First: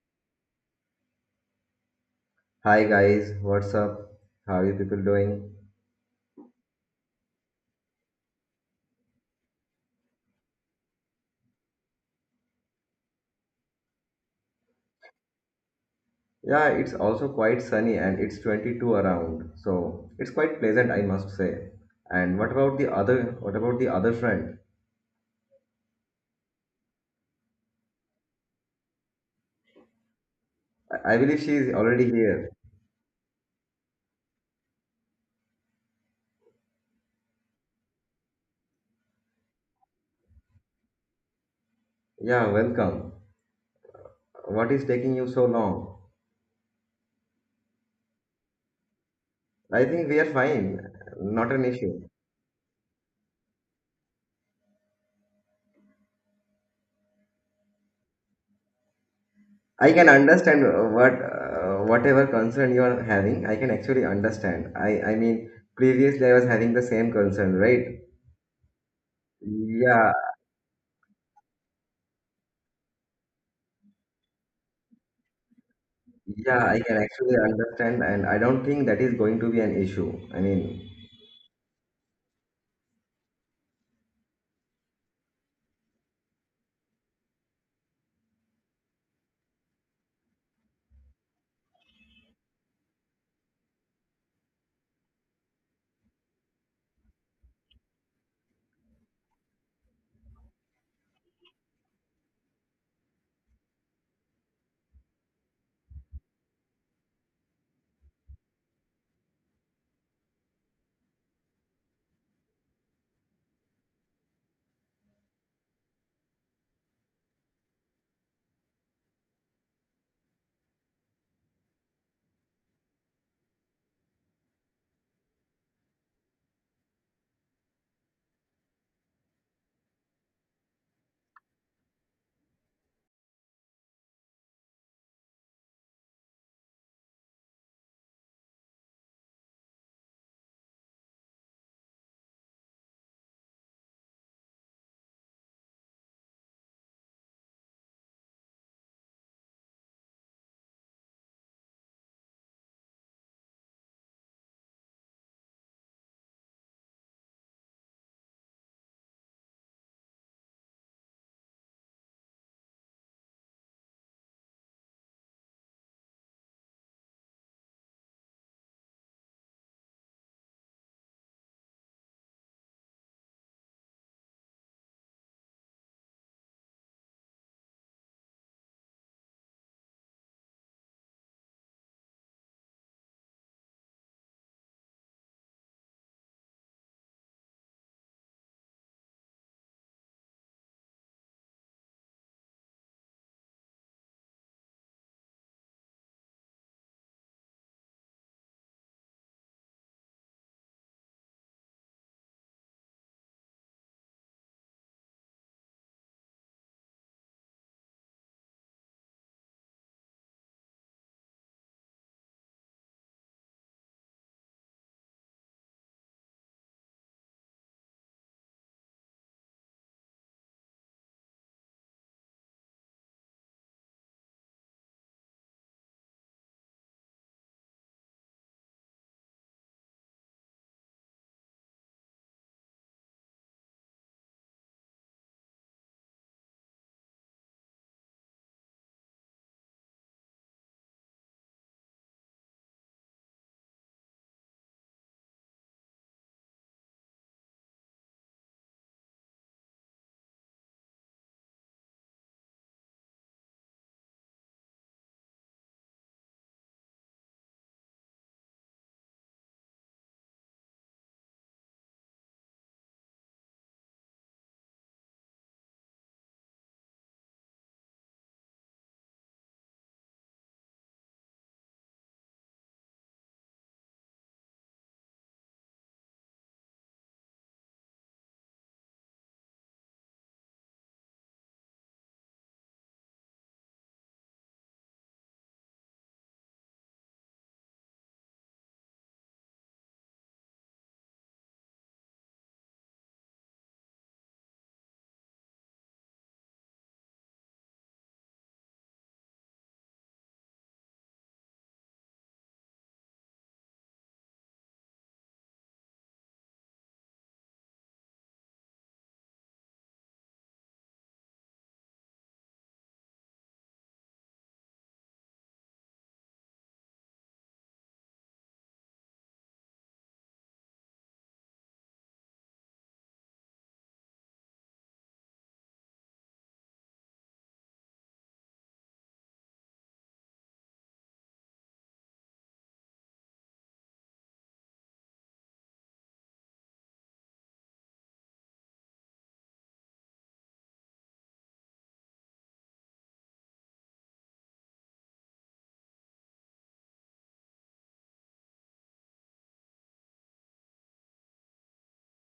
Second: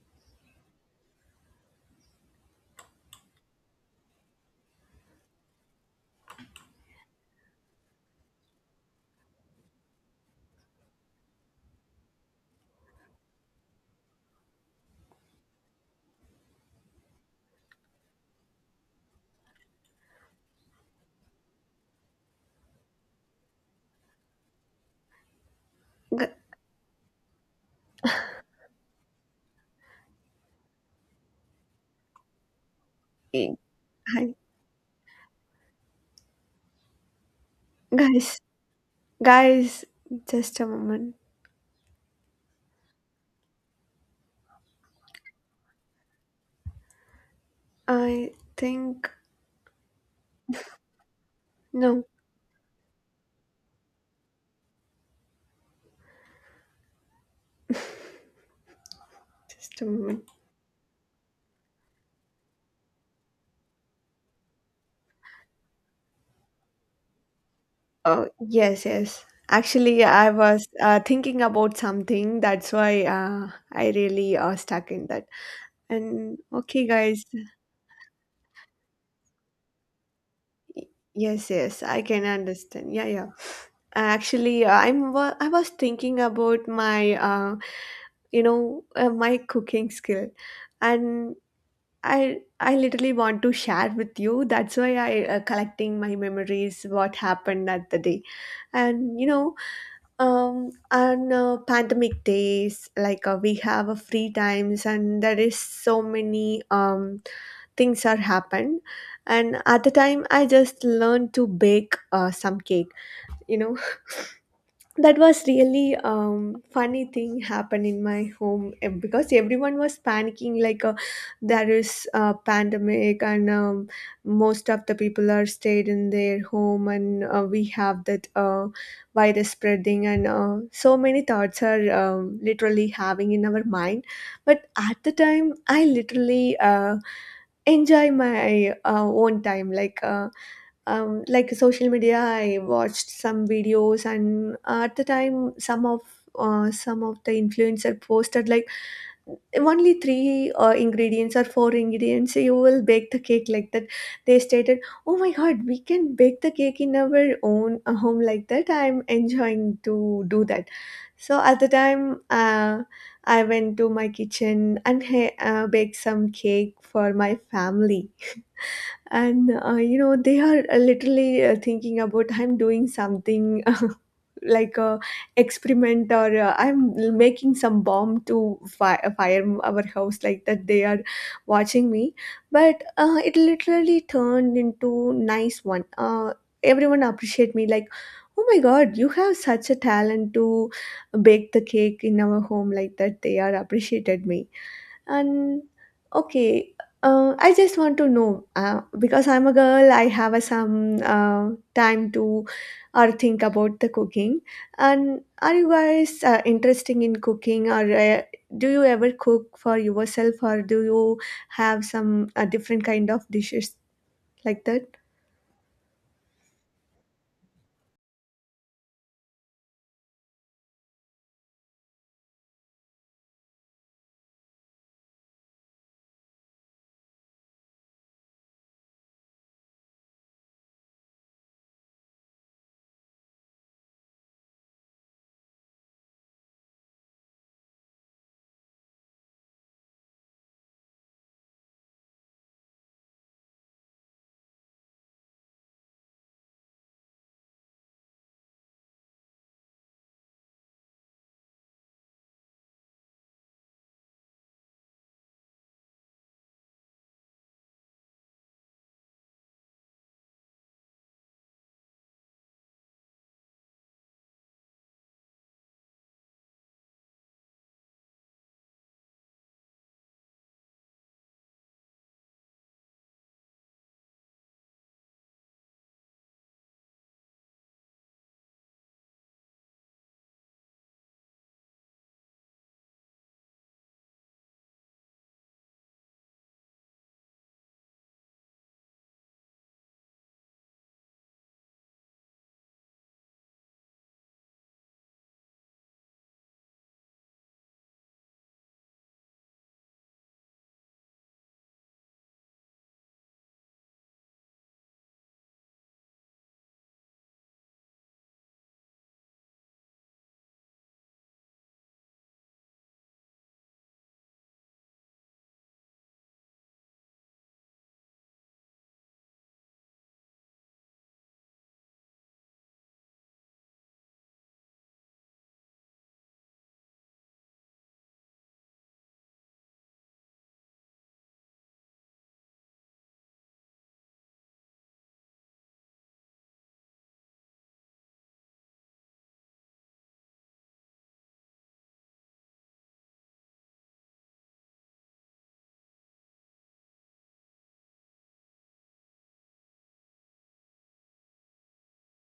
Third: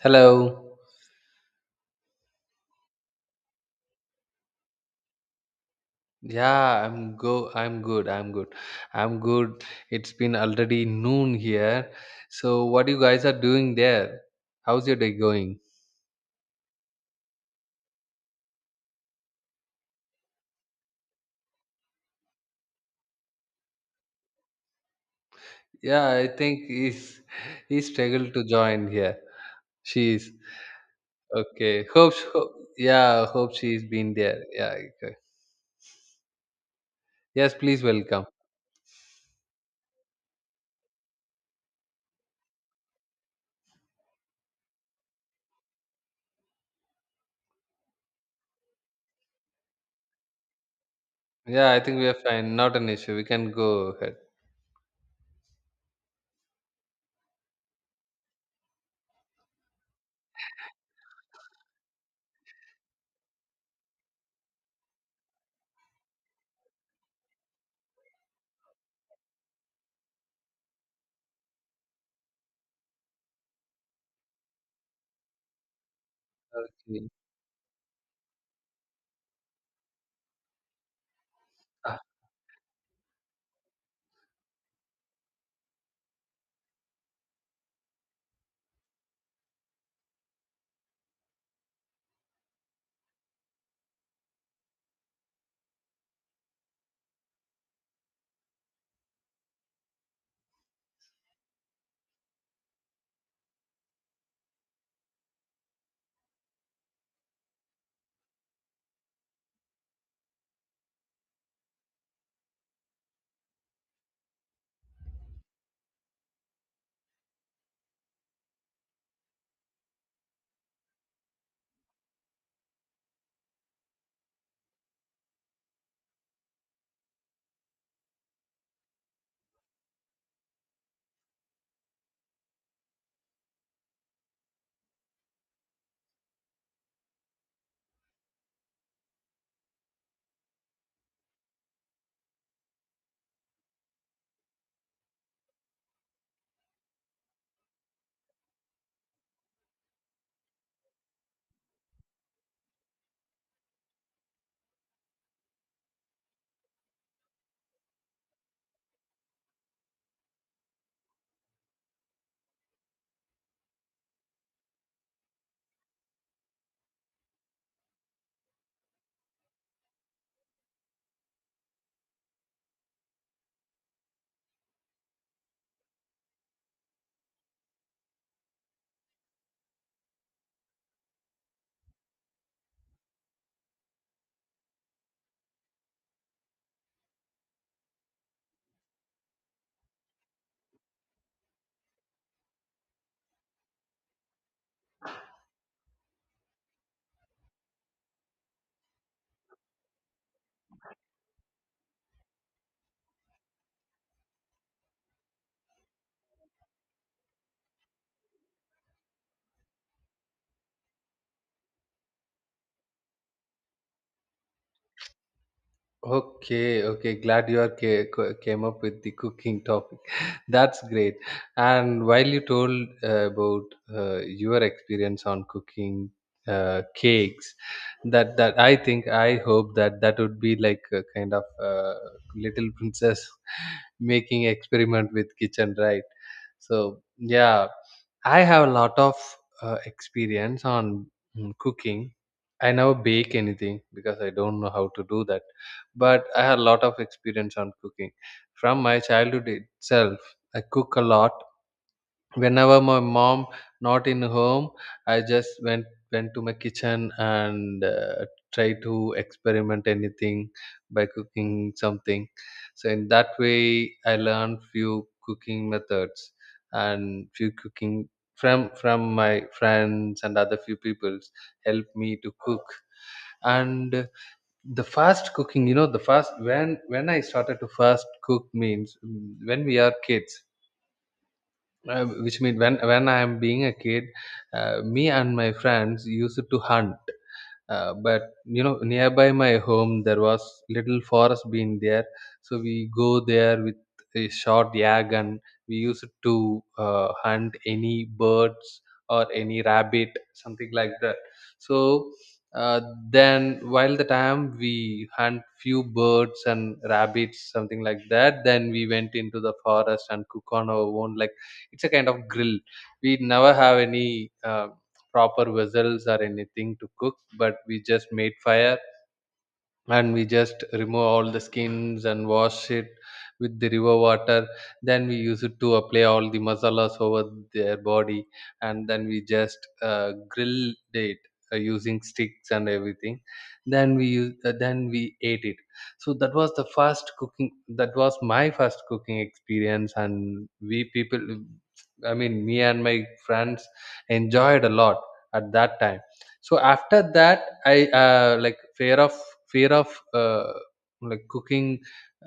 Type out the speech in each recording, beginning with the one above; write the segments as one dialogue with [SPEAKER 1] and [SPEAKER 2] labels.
[SPEAKER 1] Hello.
[SPEAKER 2] Hi guys, what's up? How are you people doing?
[SPEAKER 1] I'm good. I'm good. It's been already noon here. So what you guys are doing there? How's your day going?
[SPEAKER 2] Yeah, it's also quite sunny and it's 22 around. So, it's quite pleasant, I must say. And what about the other friend?
[SPEAKER 1] Yeah, I
[SPEAKER 3] Gu-
[SPEAKER 1] think he's he struggled to join here. She's
[SPEAKER 2] I believe she is
[SPEAKER 1] Okay.
[SPEAKER 2] already
[SPEAKER 1] Hope,
[SPEAKER 2] here.
[SPEAKER 1] hope yeah,
[SPEAKER 3] eh,
[SPEAKER 1] hope she's been
[SPEAKER 3] Hi,
[SPEAKER 1] there. Yeah, okay. Yes, please welcome.
[SPEAKER 3] guys, guys, just a moment.
[SPEAKER 2] Yeah, welcome. What is taking you so long?
[SPEAKER 3] I think
[SPEAKER 2] I think we are fine. Not an
[SPEAKER 1] Yeah, I think
[SPEAKER 2] issue.
[SPEAKER 3] no,
[SPEAKER 1] we are fine. Not an issue. We can go ahead.
[SPEAKER 3] Just a
[SPEAKER 2] I can
[SPEAKER 3] moment.
[SPEAKER 2] understand, whatever concern you are having. I can actually understand. I mean, previously I was having the same concern, right?
[SPEAKER 3] Oh, yes, yes. Actually,
[SPEAKER 2] Yeah,
[SPEAKER 3] I was thinking about something. That's why I really stuck in that. And
[SPEAKER 2] yeah. I
[SPEAKER 3] okay,
[SPEAKER 2] can
[SPEAKER 1] Okay.
[SPEAKER 3] guys.
[SPEAKER 2] actually understand, and I don't think that is going to be an issue.
[SPEAKER 3] Yes, yes, I can understand. Yeah, yeah. Actually, I was thinking about my, you know, my cooking skill, and I literally want to share with you. That's why I collecting my memories, what happened at the day, and you know, on pandemic days, like we have a free times, and there is so many things are happened, and at the time I just learned to bake some cake. You know, that was really funny thing happened in my home because everyone was panicking like there is a pandemic and most of the people are stayed in their home and we have that virus spreading and so many thoughts are literally having in our mind but at the time I literally enjoy my own time like social media, I watched some videos, and at the time, some of the influencer posted like only three ingredients or four ingredients you will bake the cake like that they stated. Oh my god, we can bake the cake in our own home like that. I'm enjoying to do that. So at the time I went to my kitchen and baked some cake for my family. And you know they are literally thinking about I'm doing something like a experiment or I'm making some bomb to fire our house, like that they are watching me. But it literally turned into nice one. Everyone appreciate me like, oh my god, you have such a talent to bake the cake in our home, like that they are appreciated me. And okay, I just want to know because I'm a girl, I have a, some time to or think about the cooking. And are you guys interested in cooking, or do you ever cook for yourself, or do you have some different kind of dishes like that?
[SPEAKER 1] Okay, okay. Glad you are came up with the cooking topic. That's great. And while you told about your experience on cooking cakes, that I think I hope that that would be like a kind of little princess making experiment with kitchen, right? So yeah, I have a lot of experience on cooking. I never bake anything because I don't know how to do that, but I have a lot of experience on cooking from my childhood itself. I cook a lot. Whenever my mom not in home, I just went to my kitchen and try to experiment anything by cooking something. So in that way I learned few cooking methods and few cooking from my friends, and other few people's help me to cook. And the fast cooking, you know, the fast when I started to fast cook means, when we are kids, which mean when I am being a kid, me and my friends used to hunt. But you know, nearby my home there was little forest being there, so we go there with a short yak, and we use it to hunt any birds or any rabbit something like that. So uh, then while the time we hunt few birds and rabbits something like that, then we went into the forest and cook on our own. Like it's a kind of grill. We never have any proper vessels or anything to cook, but we just made fire, and we just remove all the skins and wash it with the river water. Then we use it to apply all the masalas over their body, and then we just grill it using sticks and everything. Then we use then we ate it. So that was the first cooking, that was my first cooking experience, and we people, I mean me and my friends, enjoyed a lot at that time. So after that I like fear of uh, cooking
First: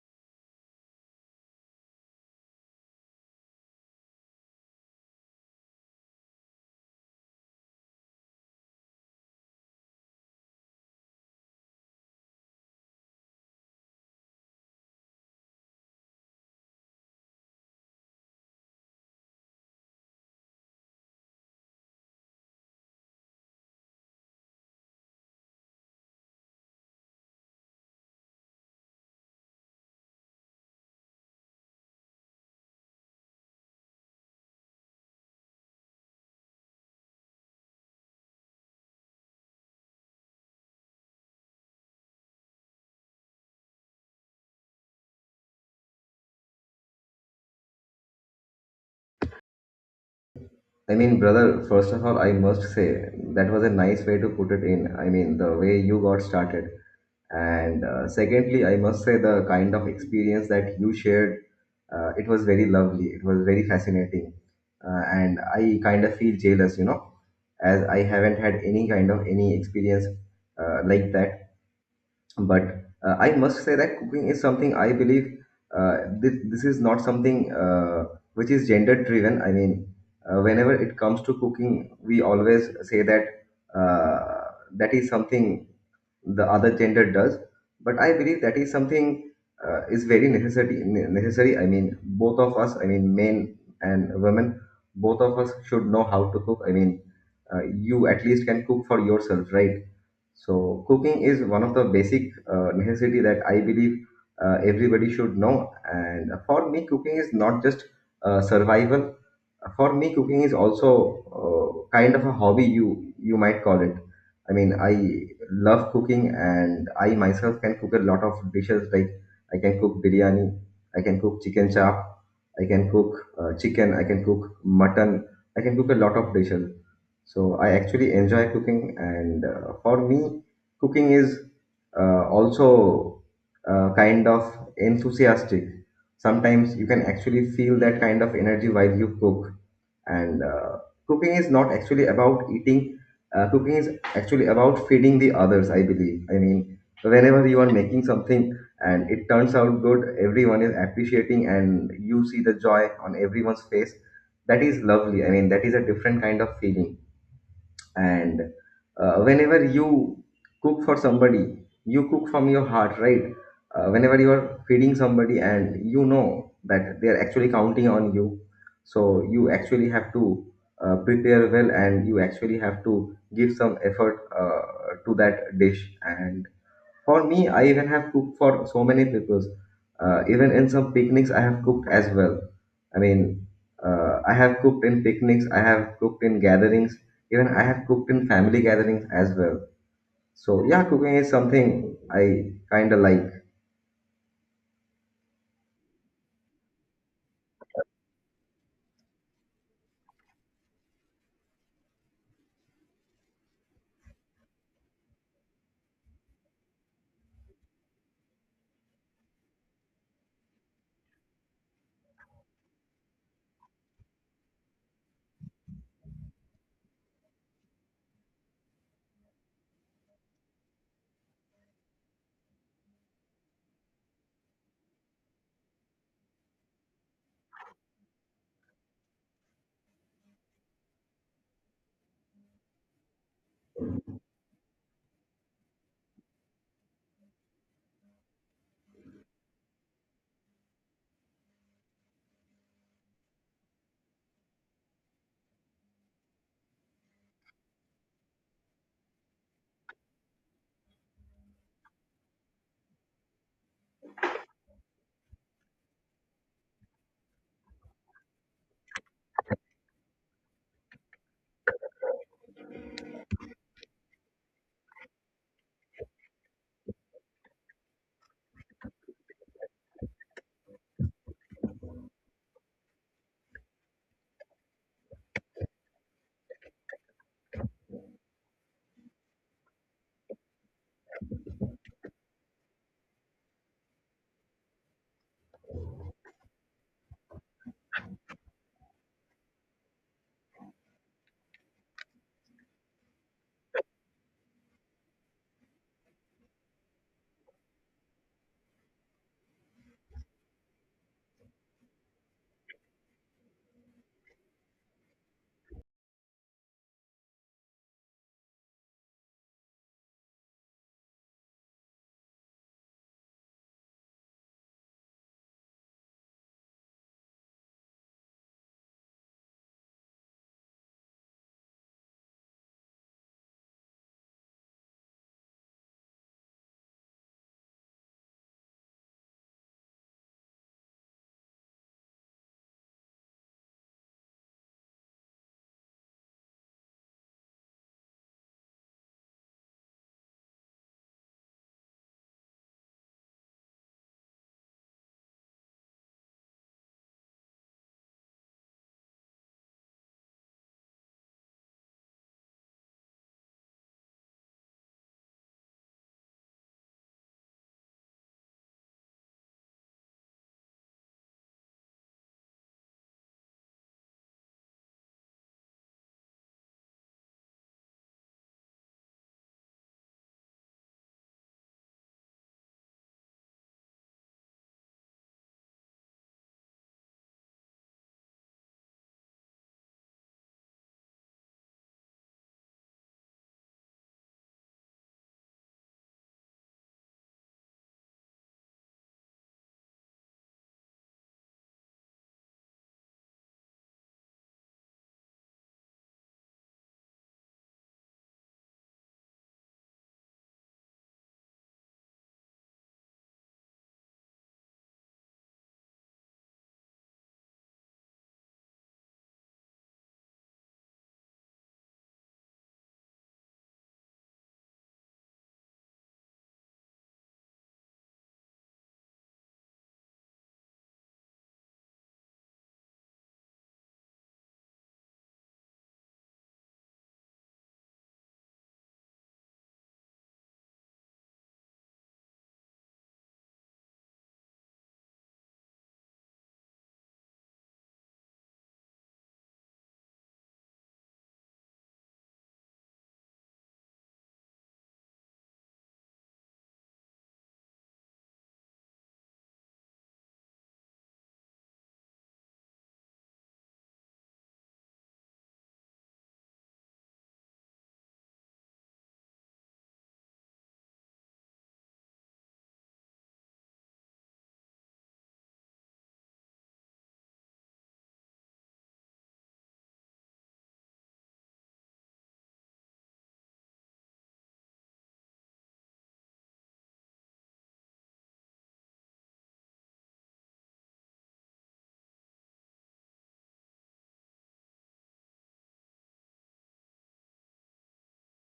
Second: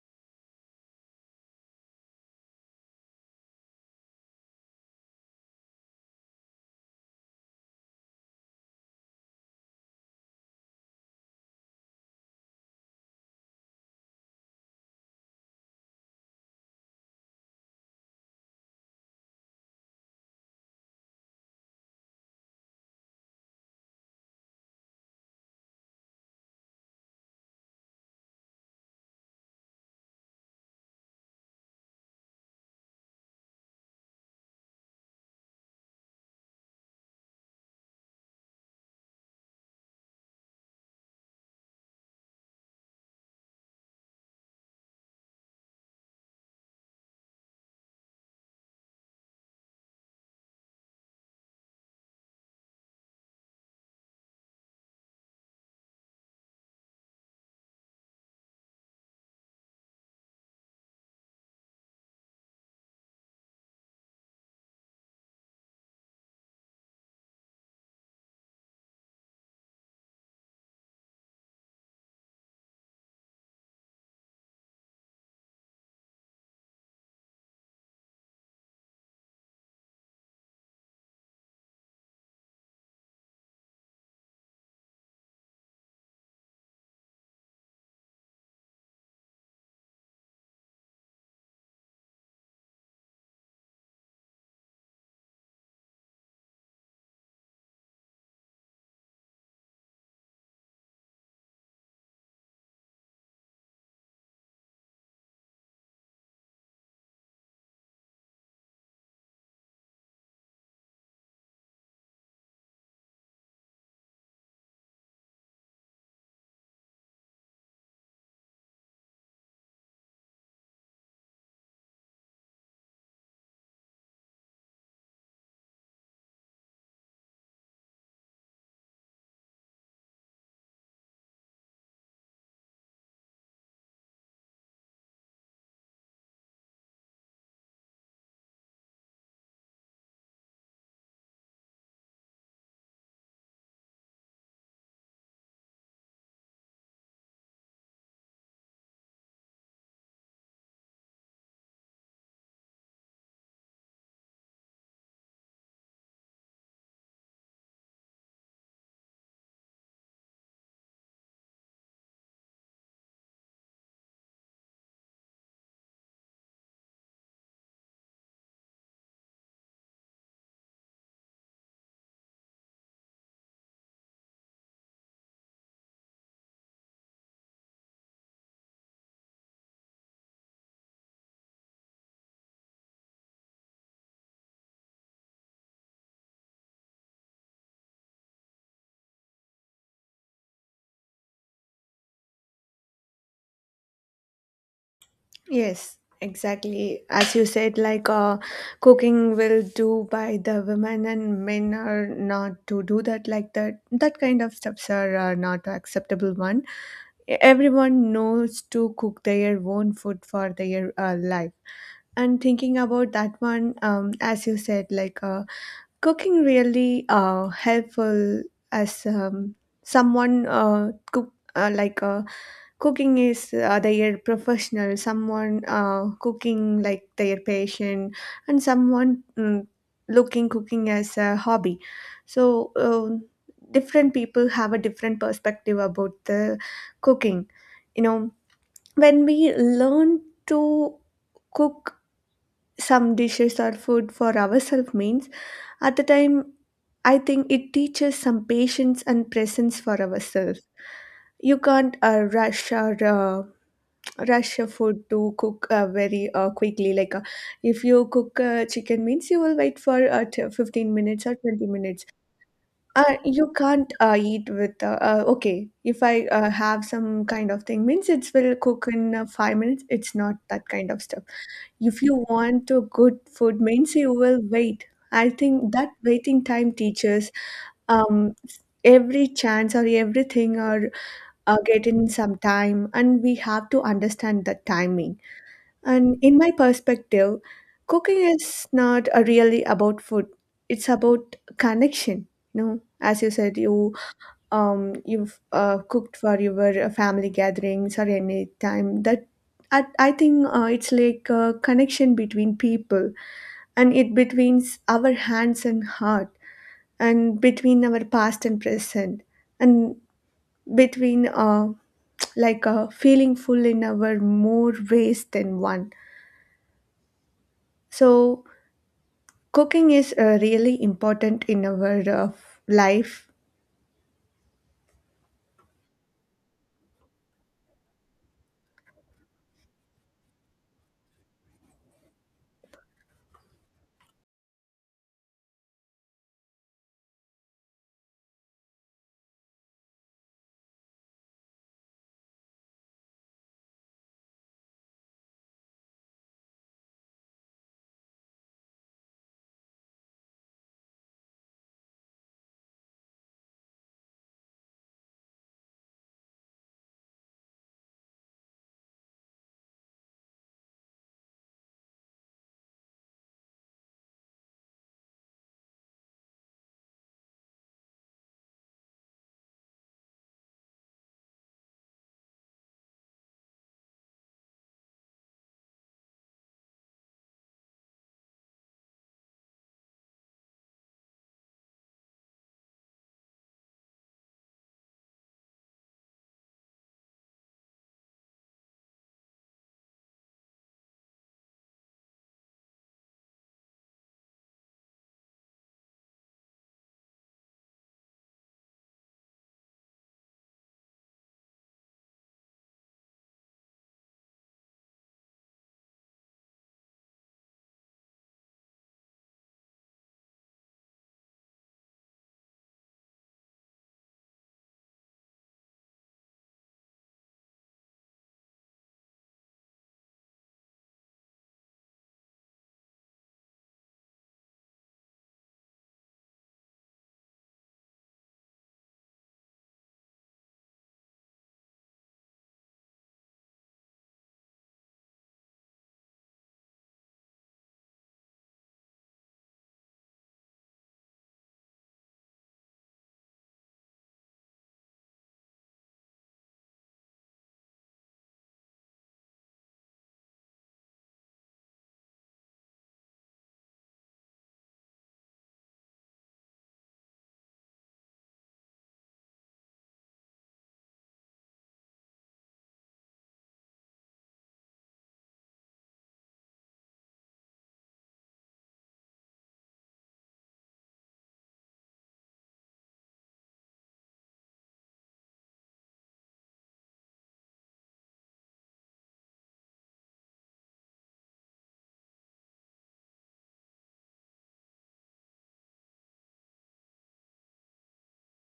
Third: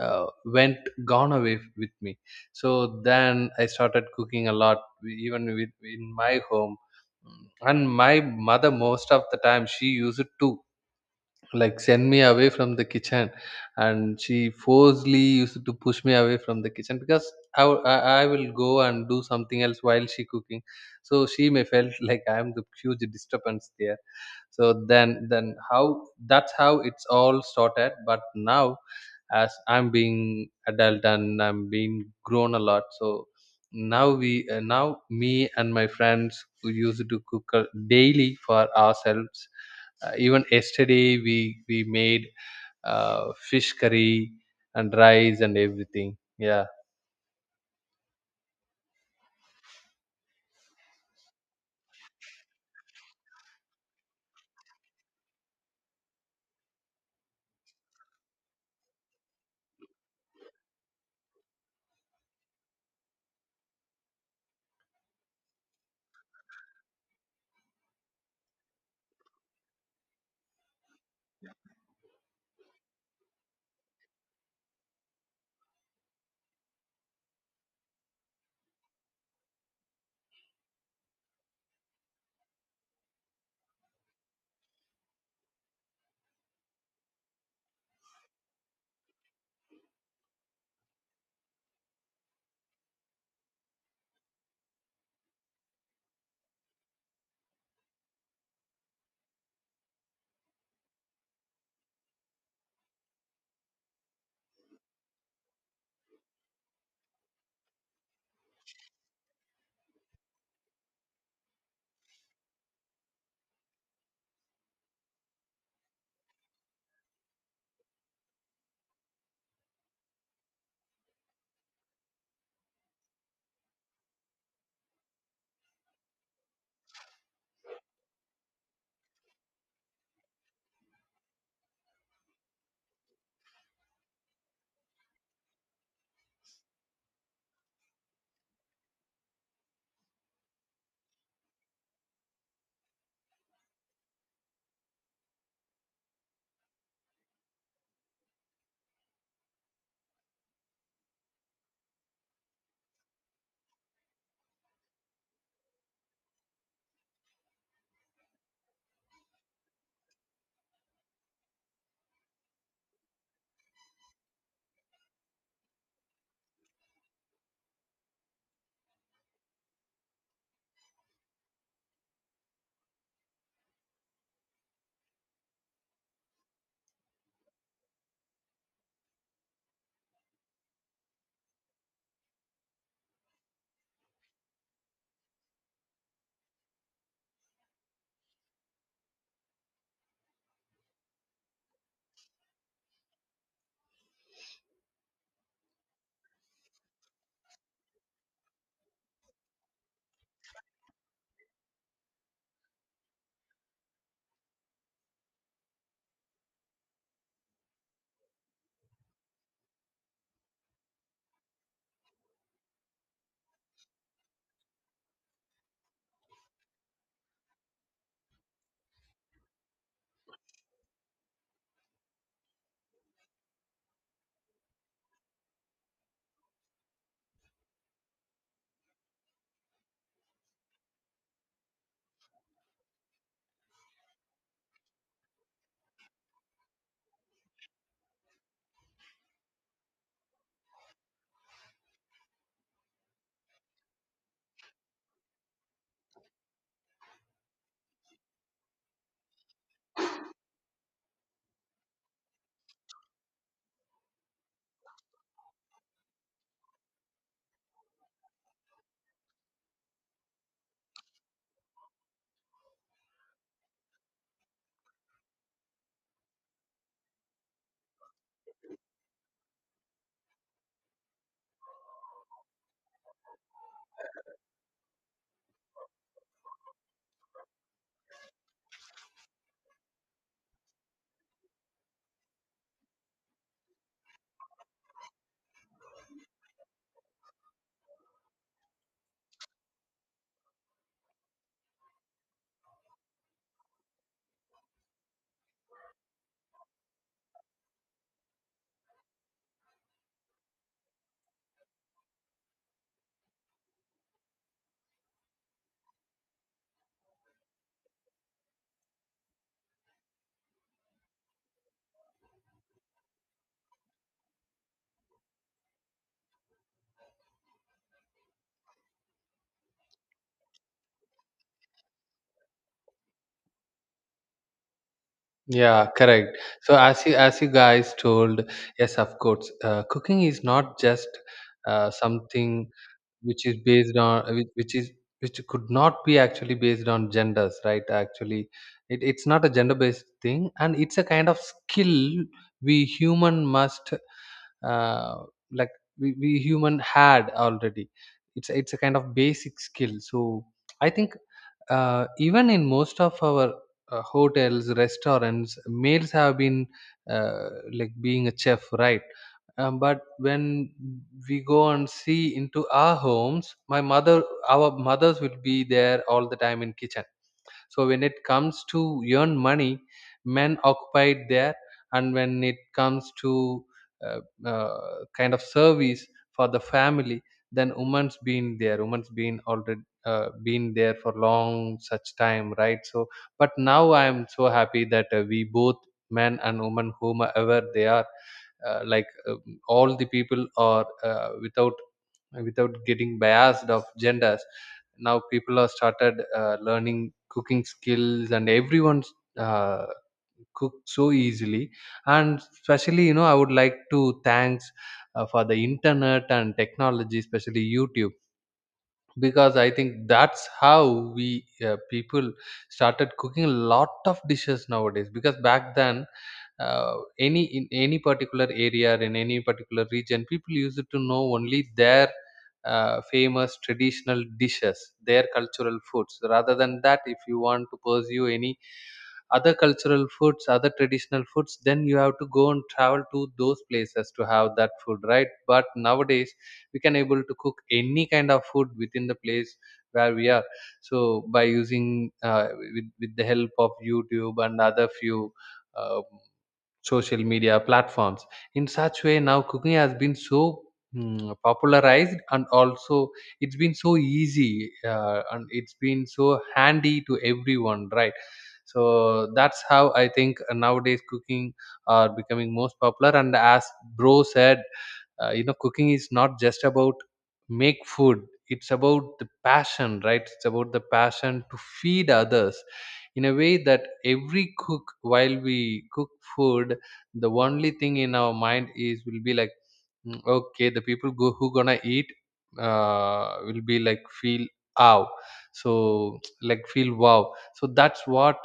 [SPEAKER 1] uh, went gone away with me. So then I started cooking a lot, even with in my home. And my mother, most of the time she used to like send me away from the kitchen, and she forcefully used to push me away from the kitchen because I w- I will go and do something else while she cooking. So she may felt like I am the huge disturbance there. So then how that's how it's all started. But now, as I'm being adult and I'm being grown a lot, so now we now me and my friends who used to cook daily for ourselves. Even yesterday we made fish curry and rice and everything. Yeah.
[SPEAKER 2] I mean, brother. First of all, I must say that was a nice way to put it in. I mean, the way you got started, and secondly, I must say the kind of experience that you shared. It was very lovely. It was very fascinating, and I kind of feel jealous, you know, as I haven't had any kind of any experience like that. But I must say that cooking is something I believe this is not something which is gender driven. I mean, whenever it comes to cooking, we always say that uh, that is something the other gender does, but I believe that is something is very necessary. Necessary, I mean, both of us, I mean, men and women, both of us should know how to cook. I mean, you at least can cook for yourself, right? So cooking is one of the basic necessity that I believe everybody should know, and for me cooking is not just survival. For me, cooking is also kind of a hobby, you might call it. I mean, I love cooking, and I myself can cook a lot of dishes. Like, I can cook biryani, I can cook chicken chop, I can cook chicken, I can cook mutton, I can cook a lot of dishes. So I actually enjoy cooking, and for me, cooking is also kind of enthusiastic. Sometimes you can actually feel that kind of energy while you cook. And cooking is not actually about eating. Cooking is actually about feeding the others, I believe. I mean, whenever you are making something and it turns out good, everyone is appreciating, and you see the joy on everyone's face. That is lovely. I mean, that is a different kind of feeling. And whenever you cook for somebody, you cook from your heart, right? Whenever you are feeding somebody and you know that they are actually counting on you, so you actually have to prepare well, and you actually have to give some effort to that dish. And for me, I even have cooked for so many people. Even in some picnics, I have cooked as well. I mean, I have cooked in picnics, I have cooked in gatherings, even I have cooked in family gatherings as well. So, yeah, cooking is something I kind of like.
[SPEAKER 3] Yes, exactly. As you said, like cooking will do by the women and men are not to do that, like that. That kind of steps are not acceptable one. Everyone knows to cook their own food for their life. And thinking about that one, as you said, like cooking really helpful as someone cook cooking is their professional, someone cooking like their passion, and someone looking cooking as a hobby. So different people have a different perspective about the cooking. You know, when we learn to cook some dishes or food for ourselves means at the time I think it teaches some patience and presence for ourselves. You can't rush a food to cook very quickly like if you cook chicken means you will wait for 15 minutes or 20 minutes. You can't eat with okay, if I have some kind of thing means it will cook in 5 minutes. It's not that kind of stuff. If you want a good food means you will wait. I think that waiting time teaches um, every chance or everything or get in some time, and we have to understand the timing. And in my perspective, cooking is not a really about food. It's about connection. No, as you said, you've cooked for your family gatherings or any time that. I think it's like a connection between people, and it between our hands and heart, and between our past and present, and between like a feeling full in our more ways than one. So cooking is really important in our life.
[SPEAKER 1] Yeah, correct. So as you guys told, yes, of course, cooking is not just something which is based on which could not be actually based on genders, right? Actually it's not a gender based thing, and it's a kind of skill we human must, uh, like we human had already, it's a kind of basic skill. So I think even in most of our hotels, restaurants, males have been like being a chef, right? But when we go and see into our homes, my mother, our mothers will be there all the time in kitchen. So when it comes to earn money, men occupied there, and when it comes to uh, kind of service for the family, then women's been there. Women's been already been there for long such time, right? So but now I am so happy that we both, men and women, whomever they are, all the people are without getting biased of genders. Now people are started learning cooking skills, and everyone uh, cook so easily. And especially, you know, I would like to thanks for the internet and technology, especially YouTube, because I think that's how we people started cooking a lot of dishes nowadays. Because back then, any particular area, in any particular region, people used to know only their famous traditional dishes, their cultural foods. Rather than that, if you want to pursue any other cultural foods, other traditional foods, then you have to go and travel to those places to have that food, right? But nowadays we can able to cook any kind of food within the place where we are. So by using with the help of YouTube and other few um, social media platforms, in such way, now cooking has been so popularized, and also it's been so easy and it's been so handy to everyone, right? So that's how I think nowadays cooking are becoming most popular. And as bro said, you know, cooking is not just about make food, it's about the passion, right? It's about the passion to feed others in a way that every cook, while we cook food, the only thing in our mind is will be like, "Mm, okay, the people go, who gonna eat will be like feel ow." So like feel wow. So that's what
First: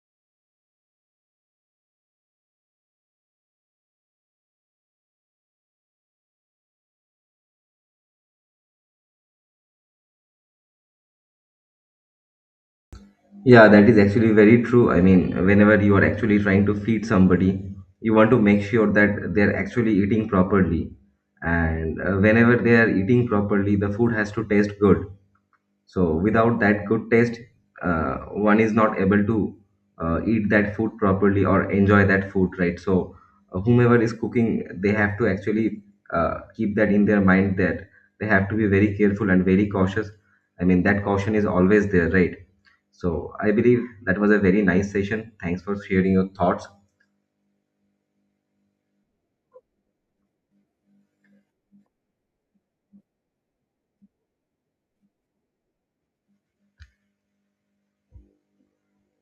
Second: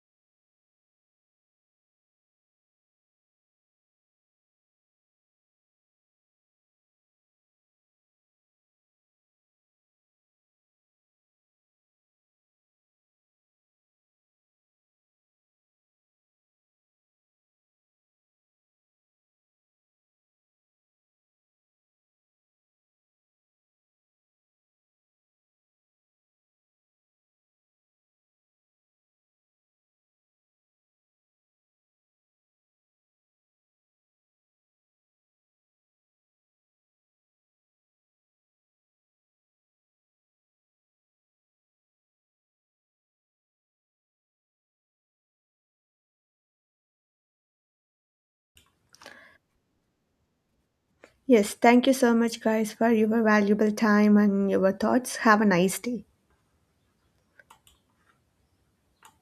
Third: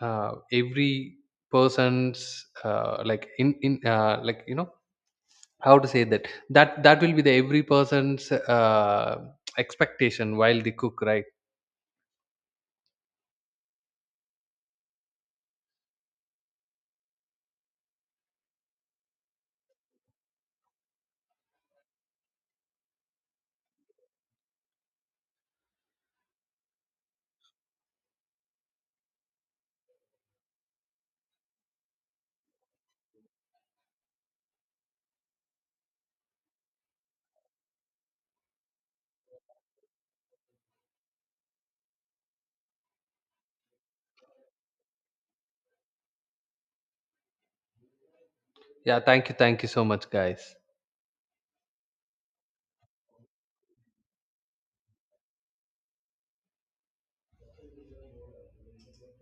[SPEAKER 1] uh, every person's like in like, you know, how to say that, that will be the every person's uh, expectation while they cook, right?
[SPEAKER 2] Yeah, that is actually very true. I mean, whenever you are actually trying to feed somebody, you want to make sure that they're actually eating properly. And whenever they are eating properly, the food has to taste good. So without that good taste, one is not able to eat that food properly or enjoy that food, right? So whomever is cooking, they have to actually keep that in their mind that they have to be very careful and very cautious. I mean, that caution is always there, right? So I believe that was a very nice session. Thanks for sharing your thoughts.
[SPEAKER 1] Thank you so much, guys.
[SPEAKER 3] Yes, thank you so much, guys, for your valuable time and your thoughts. Have a nice day.